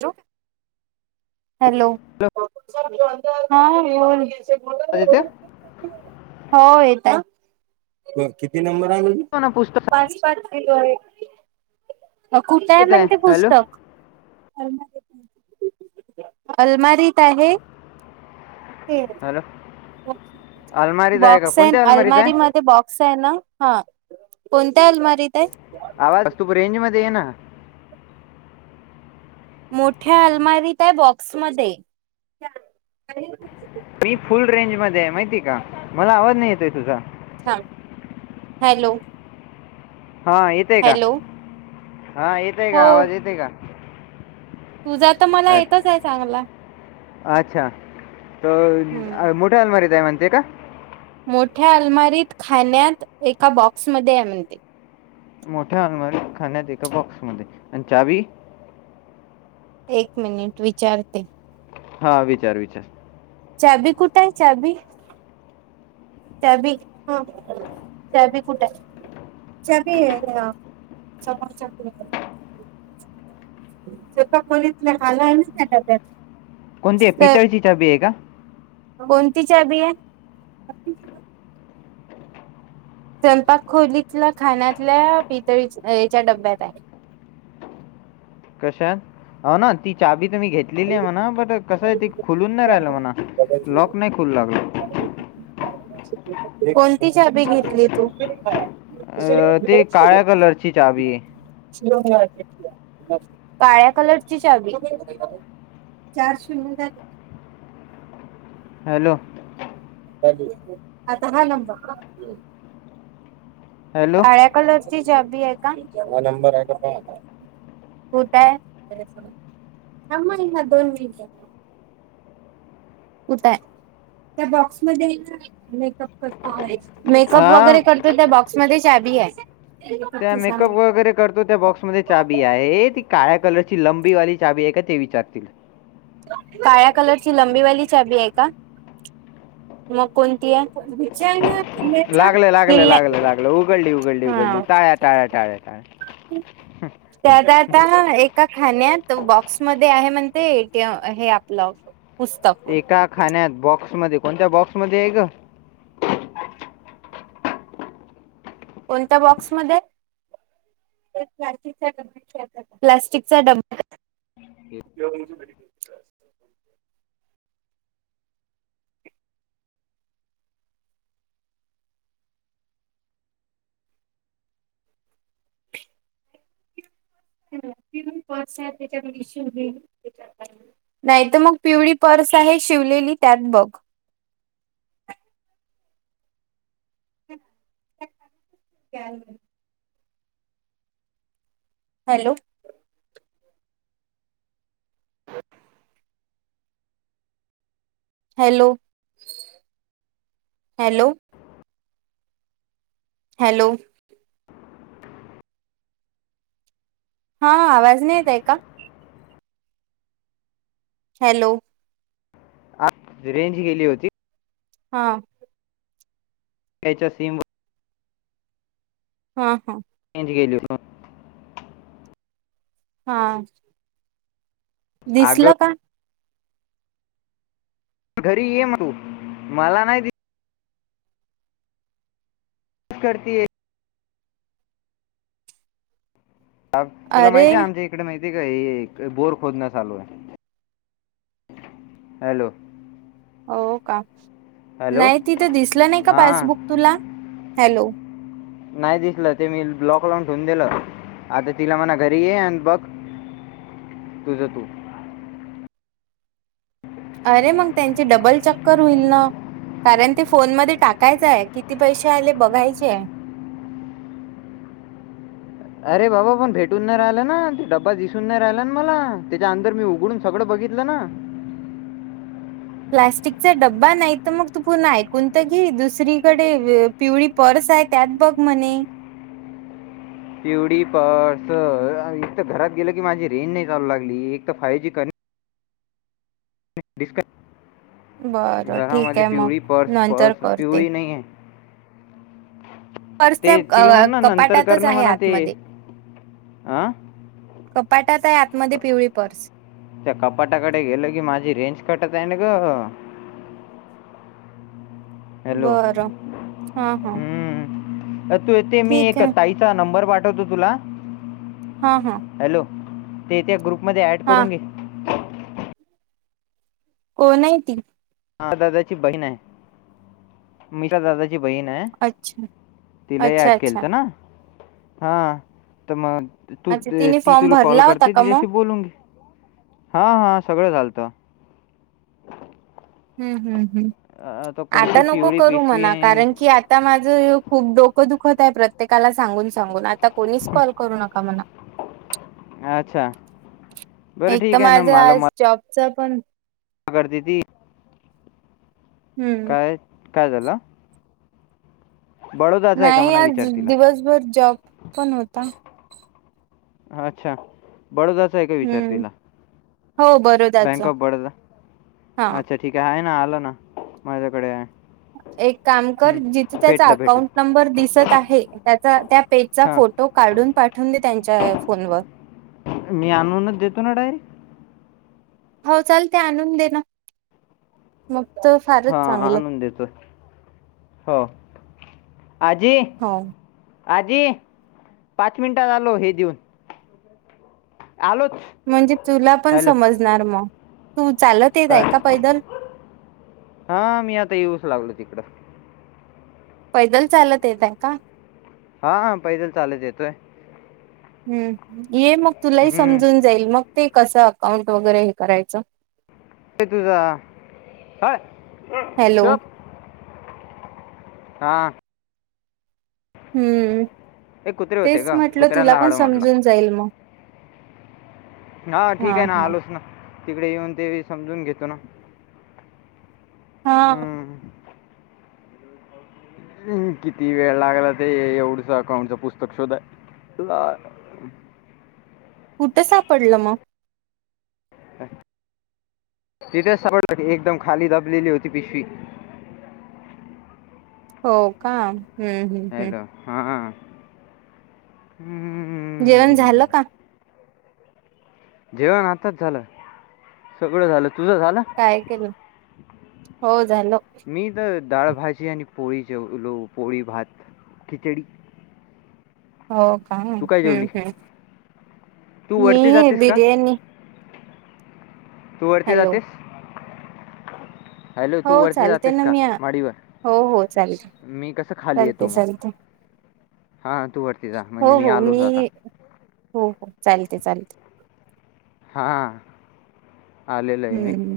ठेव! हॅलो! ह आदित्य बोल. हो येत किती नंबर म्हण ना पुस्तक अजून पाच किलो आहे. कुठे आहे येत म्हण ते हॅलो पुस्तक, ह [unintelligible] अलमारीत आहे. हॅलो अलमारीत आहे का बॉक्स कोणत्या अलमारीत अलमारी आहे मध्ये बॉक्स आहे ना हा कोणत्या अलमारीत आहे. आवाज तू रेंज मध्ये ये ना? मोठ्या अलमारीत आहे बॉक्स मध्ये, मी फुल रेंज मध्ये माहितीय का मला आवाज नाही येतोय तुझा. थांब हॅलो! हा येतय का, हॅलो हा येतय हो का, आवाज येते का. तुझा तर मला अ- येतच आहे चांगला. अच्छा त हम्म मोठा अलमारी त आहे म्हणते का? मोठ्या अलमारीत खाण्यात एका बॉक्समध्येध्ये आहे म्हणते. मोठ्या अलमारीत खाण्यात एका बॉक्स मध्ये आणि चावी. एक मिनिट विचारते. हा विचार - विचार, चवी कुठ आहे चवी. चावी हा. [inaudible] चवी कुठे आहे चवी समोरच्या एका खोलीतला खाला त्या डब्यात कोणती आहे तर पितळची चावी आहे का कोणती चचाबी आहे स्वयंपाक खोलीतल्या खाण्यातल्या पितळीच्या डब्यात आहे कशा हो ना ती चाबी तर मी घेतलेली आहे म्हणा बट कसं आहे ती खुलून नाही राहिलं म्हणा लॉक नाही खुोलू लागला आहे कोणती चाबी घेतली तू अ तेी काळ्या कलरची चावीी आहे काळ्या कलरची चावी चार शून्य हॅलो अता नब ह कलरची जॉबी का हां मग हा दोन मिनिटात उठय त्या बॉक्समध्ये मेकपर मेकअप हां, वगैरे कर तू त्या बॉक्समध्ये चाभी आहे त्या मेकअप वगैरे करतो त्या बॉक्स चाबी आहे ती काळ्या कलरची लंबीवाली चाबी आहे का ते विचारतीला काळ्या कलरची लंबीवाली चाबी आहे का मग कोणती आहे लागलं लागलं हिलने लागलं लागलं उघडली उघडली उघडली हा टाळ्या टाळ्या टाळ्या ते आता आता एका खाण्यात्या बॉक्समध्येध्ये आहे म्हणते एटीएम हे आपलॉ पुस्तक एका खाण्यात्या बॉक्समध्ये कोणत्या बॉक्समध्येध्ये आहे ग कोणत्या बॉक्समध्ये प्लास्टिक ड प्लास्टिक चा डब उ ह तिन पच्या नाही तर मग पिवळी पर्स आहे शिवलेली त्यात बघ हॅलो हॅलो हॅलो हॅलो हा आवाज नाही येत आहे का हॅलो ह रेंज गेली होती हा च्या सीम हा हा एची केली हा अगं, दिसल का घरी ये म तू मला नाही करती आहे तुला अरे माहिती आहे आमचे इडे माहितीय का बोर खोदण चालू आहे हॅलो हो का हॅलो. नाही तिथं दिसलं नाही का हा पासबुक तुला हॅलो नाही दिसलं ते मी ब्लॉक लावून ठेवून दिलं आता तिला मणा घरी ये बघ तुझं तू अरे मग त्यांचे डबल चक्कर होईल ना कारण ते फोन म टाकायचंय किती पैसे आले बघायचे अरे बाबा पण भेटून नाही राहिलं ना ते डब्बा दिसून नाही राहिला ना मला त्याच्या अंदर मी उघडून सगळं बघितलं ना प्लास्टिकचा डब्बा नाही तर मग तू पुर्ण ऐकून तर घी दुसरीकडे पिवळी पर्स आहे त्यात बघ म्हणे पिवळी पर्स एक घरात गेलं की माझी रेंज नाही चालू लागली एक फायव जी कर डिस्कस बरं ठीक आहे मग पिवळी पर्स नंतर पर्स करते पिवळी नाही आहे पर्स ते तिला त्या म्हण ना नंतर कर कपाटातच ना आहे म्हणा ते आतमध्ये हां कपाटात आहे आतमध्ये पिवळी पर्स त्या कपाटाकडे गेल की माझी रेंज कटत आहे ना ग हॅलो बरं हा हा हम्म. तू येते मी ठीक एक आहे ताईचा नंबर पाठवतो तुला हा हा हॅलो तेथे ग्रुप मध्ये ऍड हा करून घे हो नाही त मा दादाची बहीण आहे मीच्या दादाची बहीण आहे अच्छा तिलाही अच्छा ऍड केल अच्छा तर ना ह तर मग तू अच्छा तिने ती फॉर्म तुला कॉल भरला होता करते का मग? तिच्या्याशी बोलून घे हा हां सगळं चालतं हम्म हम् हम् अ, तर आटा कोणती नको पिवळी करू पिशवी म्हणा आहे कारण आणि- की आ आता माझं खूप डोकं दुखत आहे प्रत्येकाला सांगून सांगून आता कोणीच कॉल करू नका म्हणा अच्छा बरं ठीक आहे ना मला मला जौबचा पण करती ती हम्म काय काय झालं बडोदाचं आहे का नाही म्हणा आज विचार तिला दिवसभर जॉब पण होता अच्छा बडोदाचा आहे का विचार हम्म तिला हो बरोदाच बँक ऑफ बडोदा हा अच्छा ठीक ठीक आहे आहे ना आल ना माझ्याकडे आहे एक काम हं. कर जिथे त्याचा भेटलं भेटलं अकाउंट नंबर दिसत आहे त्याचा त्या पेजचा हां फोटो तो काढून पाठवून दे त्यांच्या फोनवर मी आणूनच देतो ना डायरेक्ट हो चाल ते आणून दे ना मग तर फारच हां चांगलं आणून देतो कि हो आजी हो आजी पाच मिनटात आलो हे देऊन आलोच म्हणजे तुला पण हॅलो समजणार मग तू चालत येत आहे का पैदल हा मी आता येऊच लागलो तिकडं पैदल चालत येत का हा पैदल चालत येतोय हम्म ये मग तुलाही हं. समजून जाईल मग ते कसं अकाउंट वगैरे हे करायचं तुझ हाय हॅलो चप हा हम्म एक कुत्रे होते तेच का म्हटलं तुला कुत्र्यांना पण हाडं म्हटलं समजून जाईल मग हा ठीक आहे ना आलोच ना तिकडे येऊन ते समजून घेतो ना. हा. हं. हम्म किती वेळ लागला ते एवढच अकाउंटचं पुस्तक शोधायला. कुटे सापडलं मग? तिथेच सापडलं एकदम खाली दाबलेली होती पिशवी. हो का हम्म हम्म हम्म. हा हा हा. जेवण झालं का? जेवण आताच झालं सगळं झालं तुज झालं. काय केलं हो झालं. दाळ भाजी आणि पोळी जेवलो पोळी भात खिचडी. हो का हम्म तू काय जेवली हम्म तू वरती मी जातेस का बिर्याणी. तू वरती हॅलो जाते. हो तू वरती चालते जातेस ना का मी माडीवर हो हो चालते मी कसं चालते चालते चालते. हा तू वरती जा हो म्हणजे मी हो आलोच आता. हो हो चालते चालते. हा. हम्म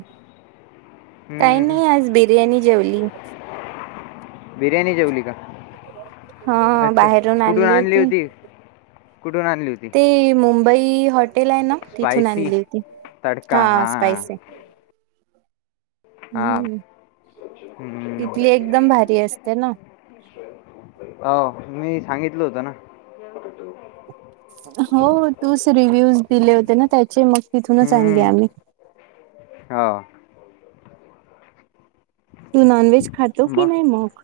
काइ हम्म. नाइ आज बिर्याणी जेवली बिर्याणी जेवली का अच्छा कुठून आणली होती. कुठून आणली होती? ती मुंबई हॉटेल आहे ना तिथून स्पायसी आणली होती तडका हा हां स्पायस आहे. हम्म हां हम्म हम्म इथली एकदम भारी असते ना. अ मी सांगितलं होतं ना. हो तूच रिव्हूज दिले होते ना त्याचे मग तिथूनच आणली आम्ही हा. तू नॉन व्हेज खातो की नाही मग.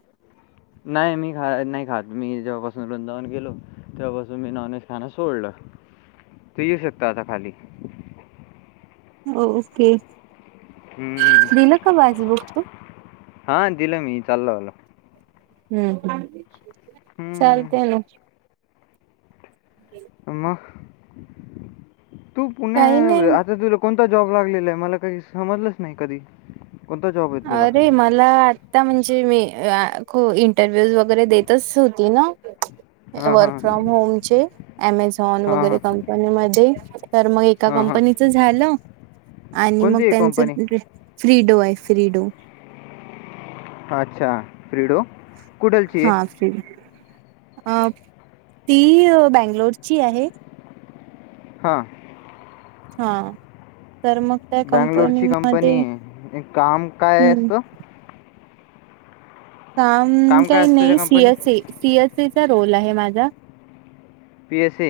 नाही मी खा नाही खात मी जेव्हापासून वृंदावन गेलो तेव्हापासून मी नॉन व्हेज खाण सोडलं ते येऊ शकता आता खाली. ओके. हम्म दिलं का पासबुक तू हा दिलं मी चाललंलं. हम्म हम्म. चालते ना. [unintelligible] मग तू पुणे काही नाही आता तूल कोणता जॉब लागलेला आय मला काही समजलंच नाही कधी. कोणता जॉब आहे तुला अरे मला आता म्हणजे मी ख इंटरव्ह्यूज वगैरे देतच होती ना हां वर्क हां फ्रॉम होमचे ऍमेझॉन हां वगेरे हां कंपनी मध्ये तर मग एका हां हां कंपनीच झालं आणि मग कोणती आहे कंपनी त्यांचं फ्रीडो आय फ्रीडो अच्छा प्रिडो. हा फ्री ती बँंगलोरची आहे. हा. हा तर मग त्या बँंगलोर ची कंपनीमध्ये कंपनीय काम काय हम्म असत. काम काय असतं त्या नाइ सी कंपनीत एस ए सी एस एचा रोल आहे माझा. P S A.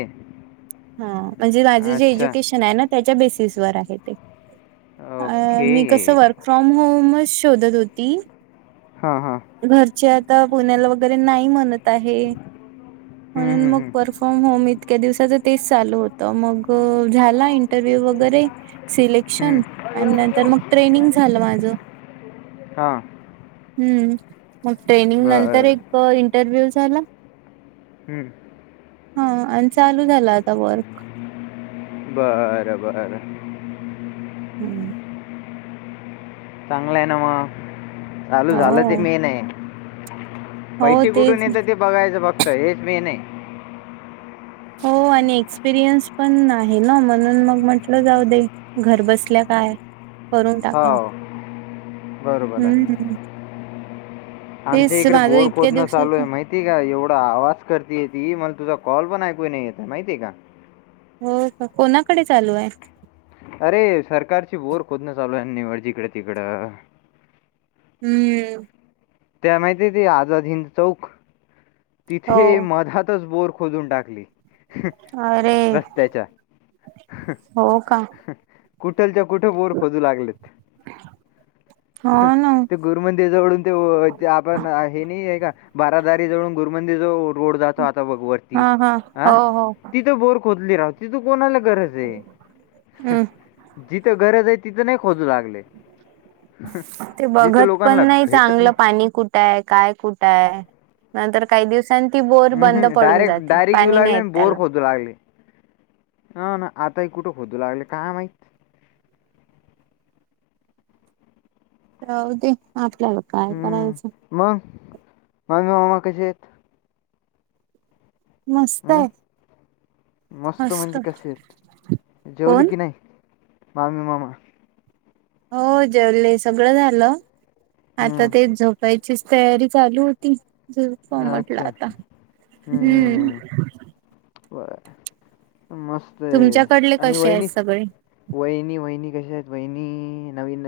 ह म्हणजे माझे जे अच्छा एज्युकेशन आहे ना त्याच्या बेसिसवर आहे ते. अ मी ओके कसं वर्क फ्रॉम होमच शोधत होती. हा हा. घरचे आता पुण्याला वगे रे नाही म्हणत आहे हम्म, म्हणून हम्म, मग पर हम्म. फ्रॉम होम इतक्या दिवसाच तेच चालू होत मग झाला इंट इंटरव्ह्यू वगैरे सिलेक्शन हम्म. आणि नंतर मग ट्रेनिंग झालं माझं हा हम्म मग ट्रेनिंग नंतर एक इंटरव्ह्यू झाला. हम्म हा आणि चालू झाला आता वर्क बरं बर. हम्म चांगलाय ना मग चालू झालं हो ते मेन आहे. हो पैसे कुठून तेच येत ते बघायचं फक्त हेच मी नाही. हो आणि एक्सपिरियन्स पण आहे ना म्हणून मग म्हटलं जाऊ दे. घर बसल्या काय. करून टाका हो बरोबर हम्म आहे हम् हेच माझं इतक्या दिवसाचं मा का एवढा आवाज करतेय ती मला तुझा कॉल पण ऐकू नाही येत माहितीय का? हो का कोणाकडे चालू आहे? अरे सरकारची बोर खोदन चालू निव जिकडे तिकडं हम्म त्या माहिती ते आझाद हिंद चौक हो तिथे मधातच बोर खोदून टाक अरे रस्त्याच्या हो का कुठलच्या कुठे बोर खोदु लागलेत? हो ना ते गुरुम त्याजवळून ते आपण हे नाइय का बारादारी जवळून गुरमंदी जो रोड जातो आता बघ वरती हा हा आ हो हो. तिथं बोर खोदली राव तिथं कोणाला गरज आहे हम् जिथं गरज आहे. तिथं नाही खोजू लागले ते जिथं लोकांना भेटत नाही. क काय कुठंय नंतर काही दिवस ती बोर बंद पडून जाते पाणी नाहीेत त्याला लागली. अ ना आताही कुठं खोदू लागले काम माहत दे आपल्याला काय हम्म. करायचं. मग मामी मामा कसे आहेत. मस्त हम्म? आहे. मस्त म्हणजे कसे आहेत जेवले कोण की नाही, मामी मामा हो जेवले सगळं झालं आता हम्म. तेच झोप वयचीच तयारी चालू होती ज फ म्हटला अच्छा आता हम्म बर मस्त तुमच्याकडले कसे आहेत सगळे? वहिणी वहिणी कशा आहेत वहिणी नवीन